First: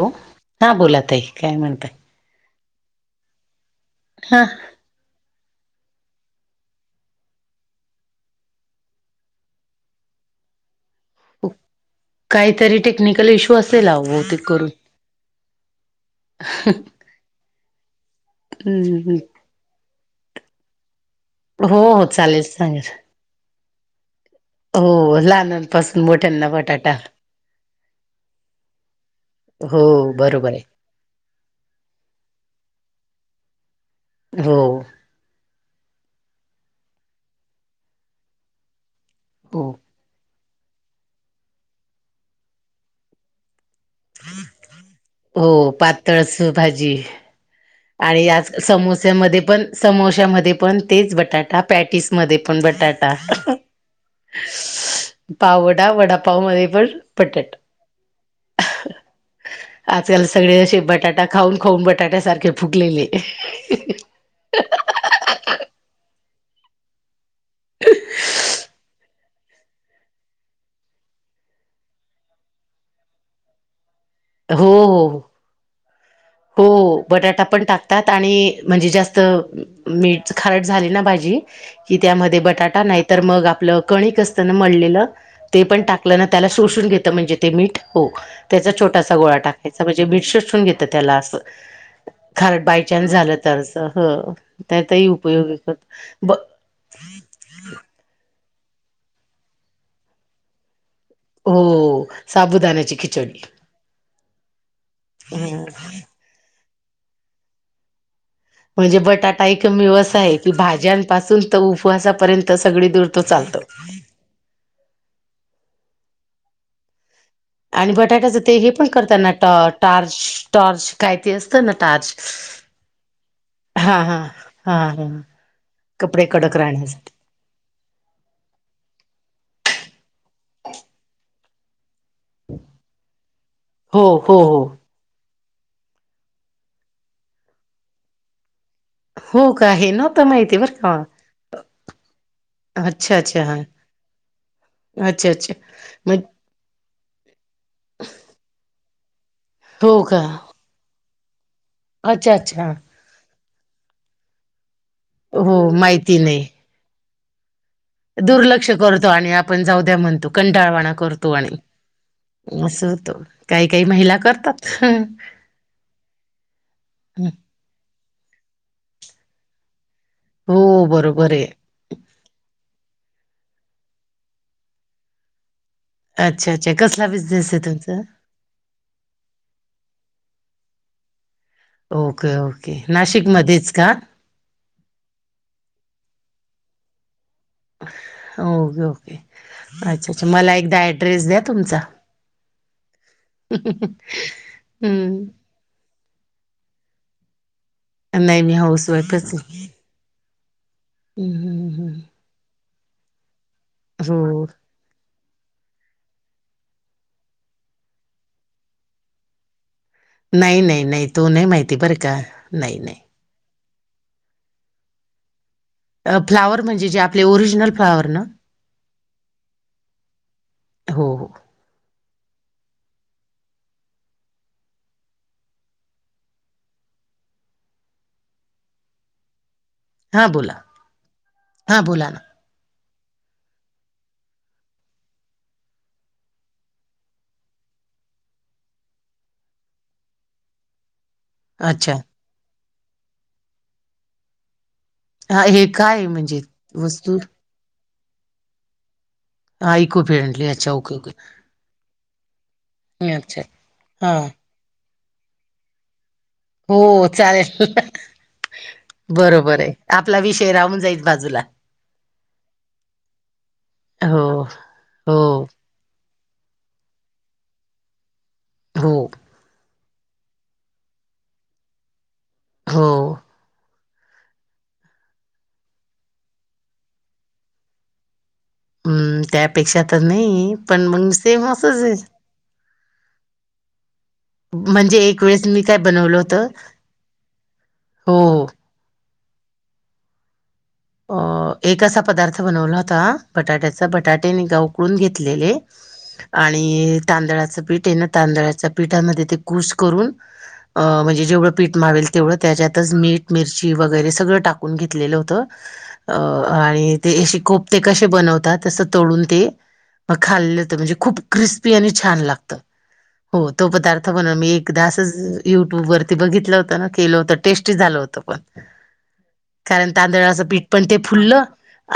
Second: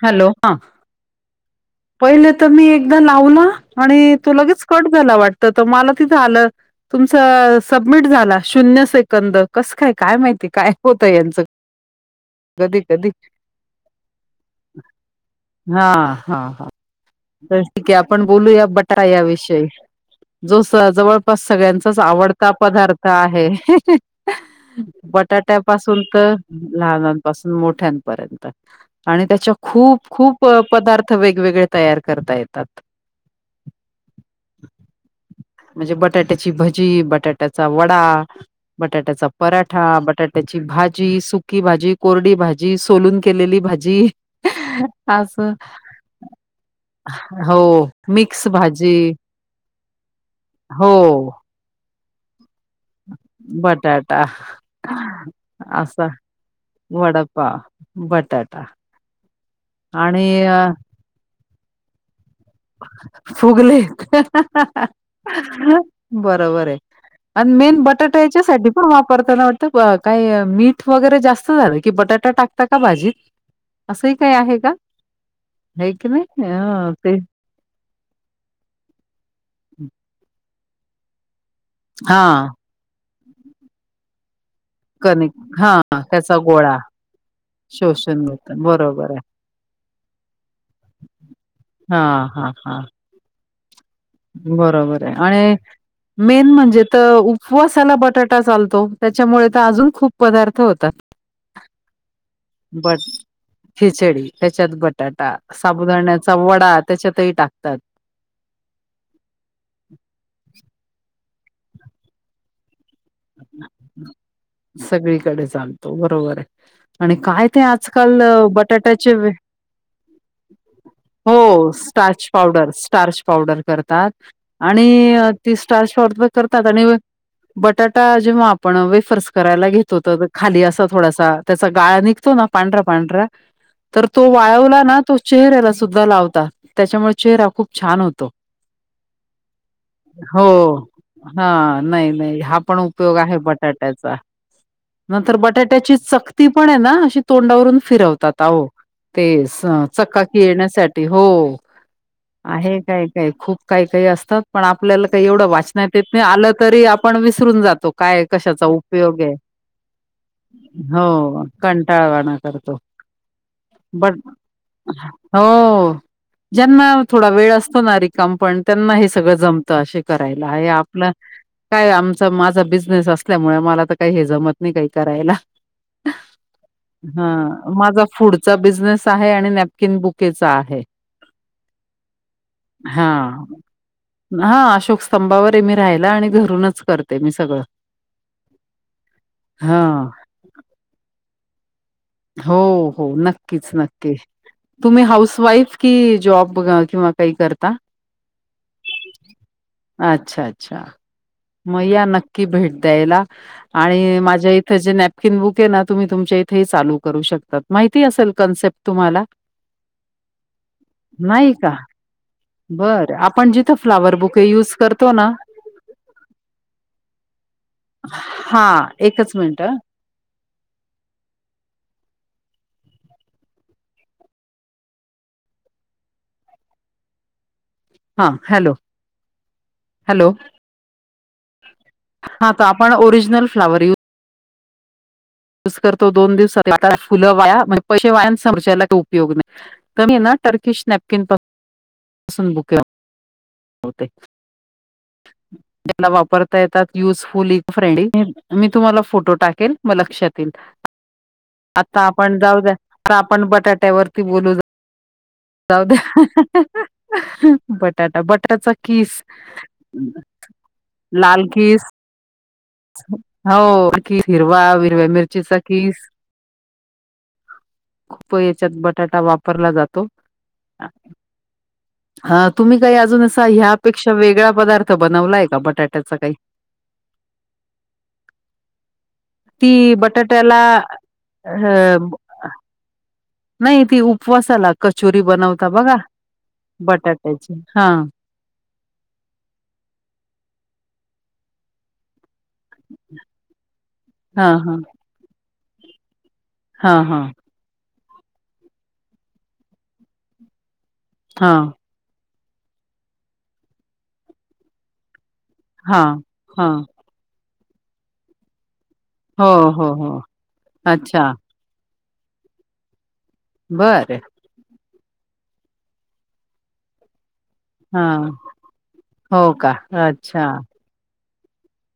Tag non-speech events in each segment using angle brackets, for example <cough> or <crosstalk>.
हो हा बोला ताई काय म्हणतय? पहिले तर मी एकदा लावला आणि तो हा लगेच कट झाला वाटत तर मला तिथं झालं. तुमचं सबमिट झाला शून्य सेकंद कसं काय काय माहिती काय होतंय. काहीतरी टेक्निकल इश्यू असेल हवो ते करून हा हा हा. तर ठीक आहे आपण बोलू या बटारा हम्म या विषयी जोस जवळ. हो सगळ्यांचाच हो चालेल आवडता सांगेल पदार्थ आहे. हो बटाट्या पाासून लहानांपासून तर मोठ्यांना बटाटा लहान मोठ्यांपर्यंत आणि त्याच्या हो खूप खूप बरोबर आहे पदार्थ वेगवेगळ्या तयार करता येतात. हो. म्हणजे बटाट्याची भजी बटाट्याचा वडा बटाट्याचा हो पराठा बटाट्याची भाजी सुकी भाजी कोरडी भाजी सोलून केलेली भाजी. जी अस. तळस भाजी. आणि मिक्स आज भाजी समोसमध्ये पण समोश्यामध्ये पण हो तेच बटाटे. हा पॅटीस मध्ये पण बटाटा. बटाटा पावडा वडापाव मध्ये पण पटेट. बटाट. आजकाल अ सगळे जे बटाटा खाऊन खाऊन बटाट्या सारखे फुगले बरोबर आहे. आणि मेन बटाट्या याच्यासाठी पण ताना वाटत का मीठ वगैरे जास्त झालं की बटाटा टाकता का भाजी. असंही काही आहे का हो हो नाही की नाही. हं हो ते बटाटा पण टाकतात आणि म्हणजे जास्त मीठ खरड झाली ना भाजी. कि हा त्यामध्ये बटाटा नाही तर मग आपलं कणिक असतं ना मळलेलं कनिक ते हा पण टाकलं ना त्याचा त्याला गोळा शोषून घेत. म्हणजे ते मीठ हो शोषून घेतात त्याचा बरोबर छोटासा आहे. गोळा टाकायचा म्हणजे मीठ शोषून घेत. त्याला अस हा हा खारट हा बाय चान्स झाल तर आस हो बरोबर त्यातही आहे आणि उपयोगी करत. व मेन म्हणजे तर उपवासाला बटाटा चालतो त्याच्यामुळे तर अजून खूप पदार्थ होतात. हो साबुदाण्याची बट खिचडी खिचडी त्याच्यात बटाटा अस. हं, साबुदाण्याचा वडा त्याच्यातही टाकतात. म्हणजे बटाटा एकमेव असा आहे की भाज्यांपासून तर उपवासापर्यंत सगळी दूरतो चालतो. सगळीकडे चालतो बरोबर आहे आणि काय आणि आजकाल बटाट्याचं ते हे पण बटाट्या करताना ट टार्च टॉर्च काय ते असतं हो ना टार्च स्टार्च पावडर स्टार्च पावडर हा करतात हा हा आणि हा ती स्टार्च पावडर कपडे पण कडक करतात आणि राहण्यासाठी बटाटा जेव्हा आपण वेफर्स करायला घेतो तर खाली असा थोडासा त्याचा गाळ निघ तो ना पांढरा पांढरा हो तर तो हो हो वाळवला ना. तो चेहऱ्याला सुद्धा लावता. त्याच्यामुळे चेहरा खूप छान होतो. हो का हे नव्हतं हो माहिती बरं का हा नाही नाही हा अच्छा उपयोग आहे अच्छा हा बटाट्याचा. अच्छा नंतर अच्छा बटाट्याची मग चकती पण आहे ना अशी तोंडावरून फिरवतात आहो. ते अस हो का चकाकि येण्यासाठी हो. अच्छा अच्छा आहे काय काय खूप काय काही असतात. पण आपल्याला काही एवढं हो वाचनात येत माहिती नाही. आलं तरी आपण विसरून जातो. काय कशाचा दुर्लक्ष करतो उपयोग आणि आहे. आपण जाऊ द्या म्हणतो कंटाळवाणा करतो हो आणि कंटाळवाना करतो असं होतं काही काही बट महिला करतात हं. हो. ज्यांना थोडा वेळ असतो ना रिकाम पण त्यांना हे सगळं जम त असे करायला हे हो आपलं बरोबर आहे काय आमचा माझा बिझनेस असल्यामुळे मला तर काही हे जमत नाही काही करायला. अच्छा अच्छा कसला हा बिझनेस आहे तुमचा माझा फूड चा बिझनेस आहे आणि नॅपकिन बुकेचा आहे. ओके ओके हा नाशिक मध्येच का? हा अशोक स्तंभावर आहे मी राहिला आणि घरूनच करते मी सगळं. ओके ओके हा अच्छा अच्छा मला एकदा ऍड्रेस द्या तुमचा हो हो नक्कीच नक्की तुम्ही हाऊस हम्म वाईफ कि जॉब किंवा काही करता? नाही मी हाऊस वाईफच आहे. अच्छा अच्छा हम्म, हम्म. मग हम्म. या नक्की भेट द्यायला आणि हो माझ्या इ थ जे नॅपकिन बुके ना तुम्ही तुमच्या इथेही चालू करू शकतात माहिती असेल कन्सेप्ट तुम्हाला. <inaudible> नाही नाही नाही तो नाही माहिती बरं का. नाही नाही बर आपण जिथं फ्लावर बुके युज करतो ना. फ्लावर म्हणजे जे आपले ओरिजिनल फ्लोवर ना? हा एकच मिनट हो हो हां हॅलो हां हॅलो बोला हां बोला ना हा आपण ओरीजनल फ्लावर यू ज करतो दोन दिवस आता फुलं वाया म्हणजे पैसे वायान समजयला काही उपयोग नाही. कधी ना टर्किश नॅपकिन पण अच्छा. <inaudible> बुक्य होते. हा हे काय आहे त्यांना म्हणजे वापरता येतात वस्तू युजफुली फ्रेंडली मी तुम्हाला फोटो टाकेल हा मग इको लक्षात फ्रेंडली ईल. अच्छा ओके ओके आता आपण जाऊद्या आ अच्छा आपण हा बटाट्यावरती बोलू जा जाऊद्या. हो चालेल <unintelligible> किस बरोबर ये. आपला विषय राहून जाईल बाजूला. लाल किस हो की हिरवा हिरव्या हो मिरचीचा किस खूप याच्यात हो बटाटा वाप वापरला जातो हा तुम्ही काय हो अजून अस ह्यापेक्षा वेगळा पदार्थ बनवलाय का बटाट्याचा काही? हम्म त्यापेक्षा ती तर नाही बटाट्याला पण मग सेम असच ये. अ नाही ती उपवासाला म्हणजे कचोरी एक वेळेस मी बनवता काय बघा बनवलं होतं बटाट्याची हा. हो, अ एक असा पदार्थ बनवला होता बटाट्याचा बटाटेने हां, हां. गऊकुन घेतलेले आणि हां, हां, तांदळाचं पीठ आहे ना तांदळाच्या पीठामध्ये ते कूश करून अ म्हणजे जे जेवढं हां, पीठ म्हावेल तेवढं त्याच्यातच मीठ मिरची वगैरे सगळं टाकून घेतलेलं होतं. अ हां, हां. आणि ते येशे कोपते कसे बनवतात. तस तोडून ते हो, हो, म हो. खाल्ल होत म्हणजे खूप अच्छा क्रिस्पी आणि छान लागत. हो तो पदार्थ बरं. बन मी एकदा असच युट्यूब वरती बघितलं होतं ना केलं होतं टेस्टी झालं होत हां, पण हो का? कारण तांदळाचं अच्छा. पीठ पण ते फुललं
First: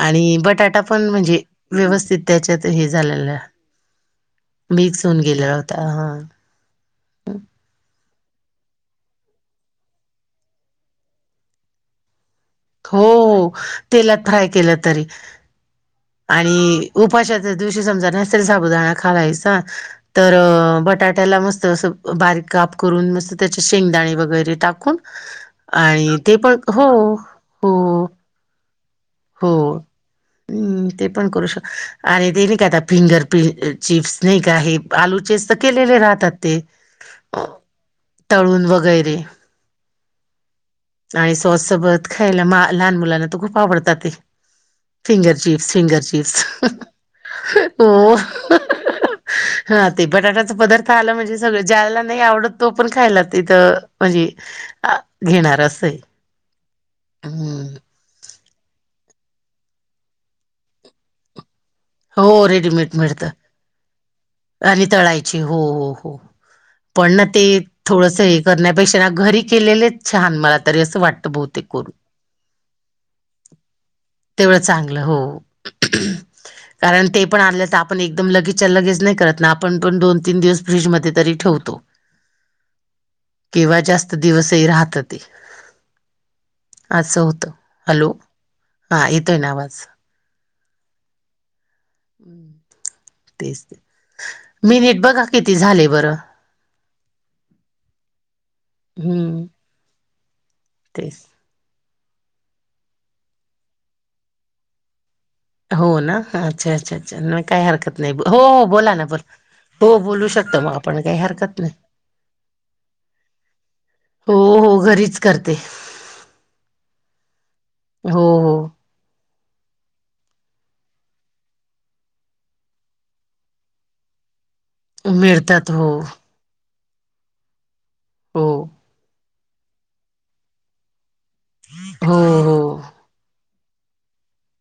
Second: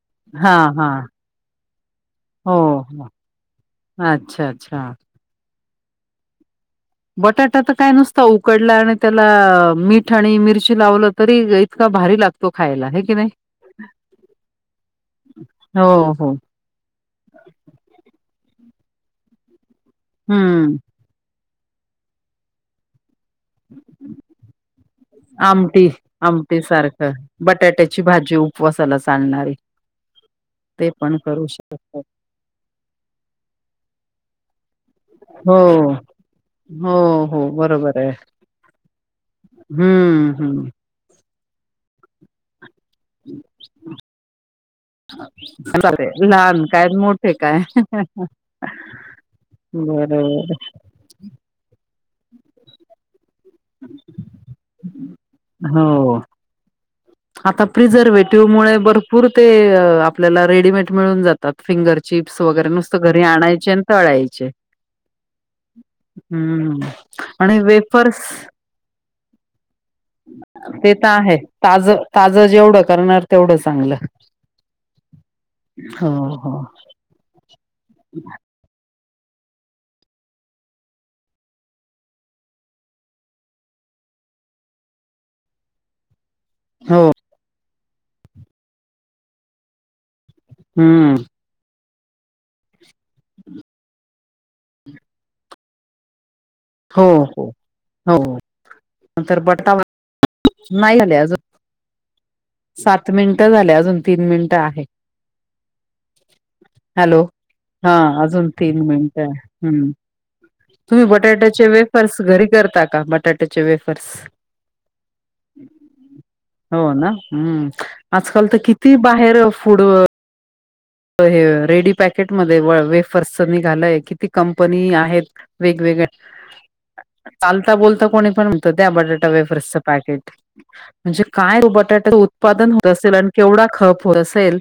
आणि हां, बटाटा हां. पण म्हणजे व्यवस्थित हो, त्याच्यात हे हो. झालेलं अच्छा, अच्छा. मिक्स होऊन गेल होत हा. बटाटा तर काय नुस उकडला आणि त्याला मीठ आणि मिरची लावलं तरी इतका भारी लाग हो तेलात फ्राय केलं तरी हो, हो. आणि उपाशाच्या दिवशी समजा नसतरी साबुदाणा खालायचा तर हं. बटाट्याला मस्त अस बारीक काप करून मस्त त्याचे शेंगदाणे वगैरे टाकून आमटी, आणि ते पण आमटी हो. सारखं बटाट्याची हो भाजीउ. उपवासाला चाल हो हम्म ते पण करू शक आणि ते नाही का आता फिंगर पील अ चिप्स नाही का हे. आलूचेच तर हो. केलेले राहतात ते हो, अ हो बरोबर आहे. तळून वगैरे. हम्म हम्म. आणि सॉससोबत खायला लहान मुलांना तर खूप आवडतात ते. फिंगर चिप्स फिंगर चालेल चिप्स लहान काय मोठे काय हो. <unintelligible> हा ते बरोबर बटाट्याचा पदार्थ आला म्हणजे सगळ ज्याला नाही आवडत तो पण खायला तिथं म्हणजे अ घेणार असये. हो. आता प्रिझर्वेटिव्ह मुळे भरपूर ते आपल्याला रेडीमेड मिळून जातात फिंगर चिप्स हो वगैरे रेडीमेड नुसतं घरी मिळत आणायचे आणि तळायचे आणि तळायची हो हो हो. हम्म पण ना ते आणि वेफर्स थोडस हे करण्यापेक्षा ना घरी केलेलेच छान मला त ते तर आहे ताज- ताज जेवढं करणार तेवढं चांगलं. तेवढं चांगलं हो हो, हो, कारण ते पण आणल तर आपण एकदम ल तीच लगेच नाय करत ना आपण पण दोन तीन दिवस फ्रीज मधी तरी ठेवतो. किंवा जास्त दिवसही राहत ते हो असं होतं हॅलो हा येतोय ना आवाज हम्म हं तेच ते मिनिट बघा किती झाले बरं? हो हो हो नंतर हम्म बटा नाय झाले तेच. अजून सात मिनिट झाले अजून तीन मिनिटं आहे. हो ना अच्छा अच्छा अच्छा हॅलो नाय काय हा हरकत नाही हो अजून हो तीन बोला ना बोल मिनिटं आहे हम्म तुम्ही बटाट्याचे नाही वेफर्स घरी करता का बटाट्याचे वेफ हो हो घरीच करते. हो ना हम्म हो आजकाल त किती बाहेर फूड हे रेडी पॅकेट मध्ये वे वेफर्सच निघालंय किती कंपनी हो आहेत मिळतात हो वेगवेगळ्या चालता बोलता कोणी पण हो म्हणत घ्या बटाटा वेफर्सचं पकेट म्हणजे काय बटाट हो हो उत्पादन होत असेल आणं केवढा खप असेल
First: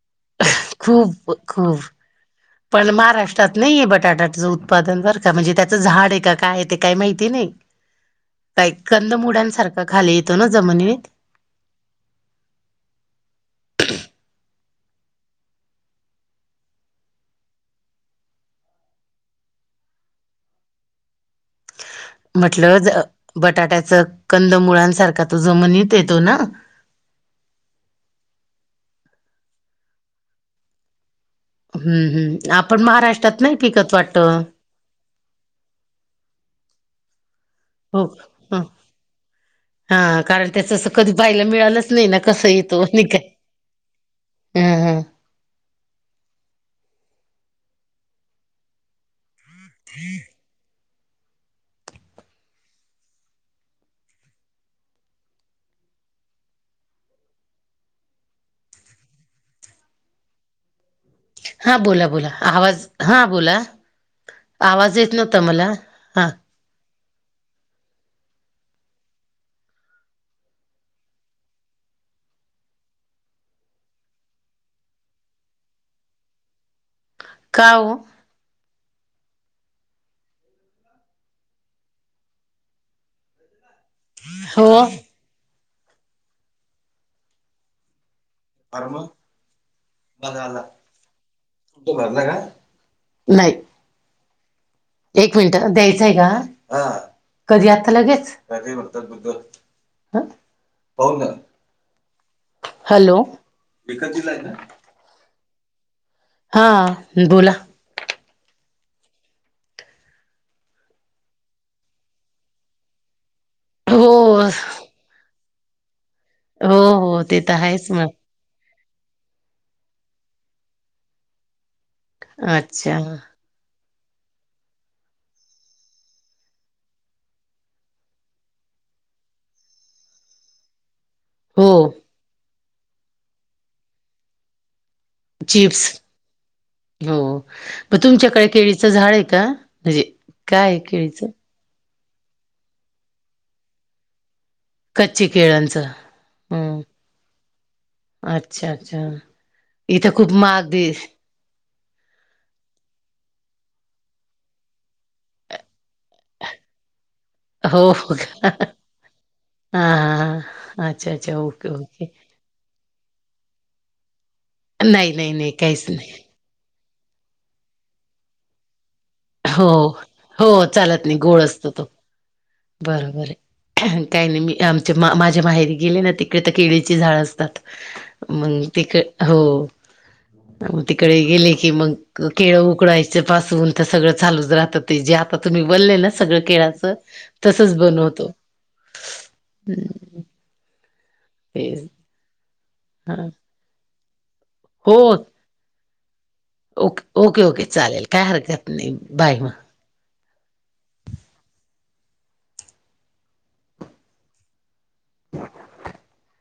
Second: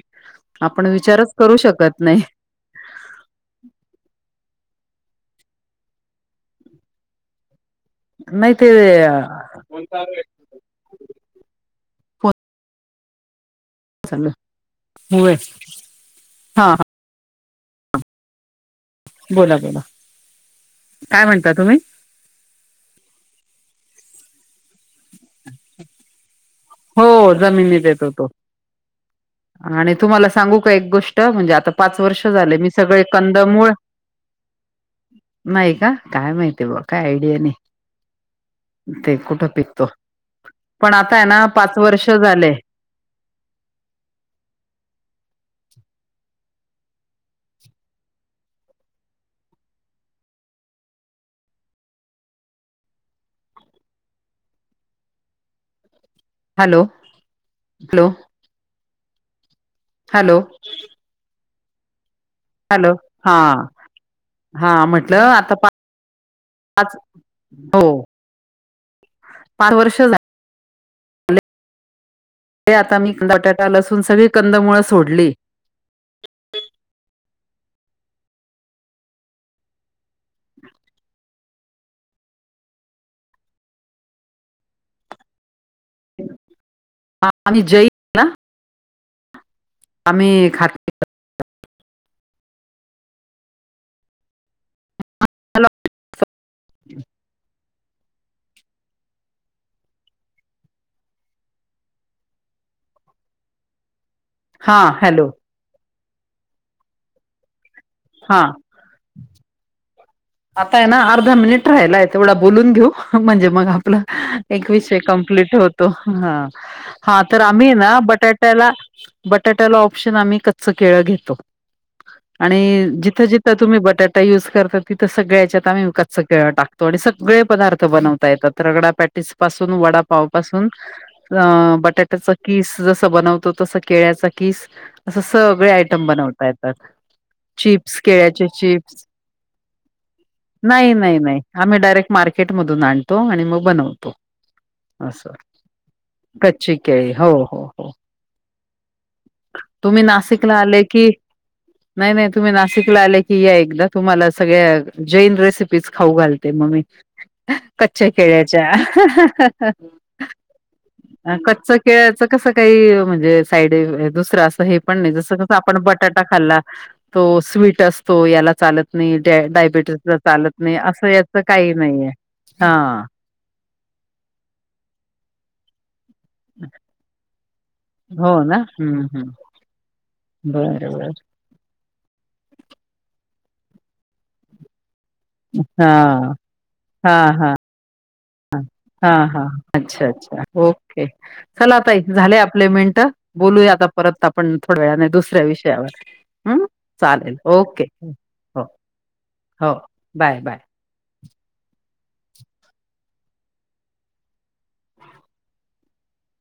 आपण खूप विचारच करू खूप शकत नाय. पण महाराष्ट्रात नाहीये बटाट्याचं उत्पादन बरका म्हणजे त्याचं झाड ये का काय ते काय माहिती नाय. नाही ते काय कंद अ, फोन मुड्यांसारखं खाली येतो ना जमिनीत चल होय हा हा बोला बोला काय म्हणता तुम्ही म्हटलं ज अ बटाट्याच कंद मुळ्यानंसारखा तो जमनीत येतो ना हो जमिनीत येतो तो आणि तुम्हाला सांगू का एक गोष्ट म्हणजे आत आता पाच हम्म वर्ष हम्म झाले मी आपण सगळे महाराष्ट्रात नाही कंदमूळ पिकत वाटत नाही का काय माहिती बुआ काय आयडिया नाही. हो ह ते कुठं पिकतो हा कारण त्याच पण कधी आता आहे पायला ना पाच मिळालंच नाय वर्ष ना झाले कसत तो नय का ह ह हॅलो, हॅलो हॅलो हां बोला बोला आवाज हॅलो हां हा बोला हा आवाज येत म्हटलं नव्हता आता मला हां पाच हो पाच वर्ष झा ते आता मी बटाटा लसून सगळी कंदमुळ सोडली. का ओ? हो. आणि ज <inaudible> आम्ही खात तो भरला का नाही. एक मिनिट द्यायचाय का? <unintelligible> कधी आता लगेच कधी उत्तर बुधवार पाहू नं हं हॅलो हा हॅलो हा बोला हा आता ये ना अर्धा मिनिट राहिलाय तेवढा बोलून घेऊ म्हणजे मग हो आपलं एक विषय कम कम्प्लीट होतो हा हो हा हो ते तर आम्ही ये आहेच ना मग बटाट टयाला बटाट्याला ऑप्शन आम्ही कच्च केळ घेतो. आणि अच्छा जिथं जिथं तुम्ही बटाटा युज करता तिथं सगळ्याच्यात आम्ही उच सगळ टाकतो आणि सगळे पदार्थ बनवता येतात रगडा पॅटीस. पासून वडापाव पासून. अ हो बटाट्याचा कीस जसं बनवतो तसं केळ्याचा कीस. असं सगळे चिप्स आयटम बनवता येतात हो मग चिप्स केळ्याचे तुमच्याकडे केळीचं चिप्स. झाड आहे का? काय आहे नाही नाही केळीचं नाही आम्ही डायरेक्ट मार्केट मधून आणतो आणि मग बनवतो. कच्चे असं केळांचं. कच्ची हम्म केळी हो हो हो. अच्छा अच्छा! तुम्ही इथं खूप नाशिकला महाग आले दे की नाही नाही तुम्ही नाशिकला आले की या एकदा तुम्हाला. सगळ्या जैन रेसिपीज खाऊ घालते मगमी. हो कच्च्या हो का हा केळ्याच्या. हा अच्छा अच्छा ओके कच्च ओके. केळ्याचं कसं काही म्हणजे साईड दुसरं असं हे पण नाही जसं कसं आपण बटाटा खाल्ला. तो स्वीट असतो याला चालत. नाही हो डायबेटीस हो चालत नाही असं गोड याच असतो काही तो नाहीे. बरोबर आहे काही नाही मी आमचे मा माझ्या माहेरी गेले ना ते. तिकडे तर केळीची झाड असतात हो ना मग तिकडे हं हं हो. बरं बरं तिकडे गेले की मग. केळ उकडायच्या पासून ते सगळं चालूच राहतात ते जे. तर तुम्ही वलले ना हां. सगळं केळाच तसंच बनवतो. हा हा अच्छा अच्छा ओके ते चला आता इ झाले आपलेमेंट. बोलूया आता परत आपण थोड्या वेळा हो नाही दुसऱ्या विषयावर. ह ओके चालेल ओके चालेल काय हो हरकत नाही बाय मग हो बाय बाय. <inaudible>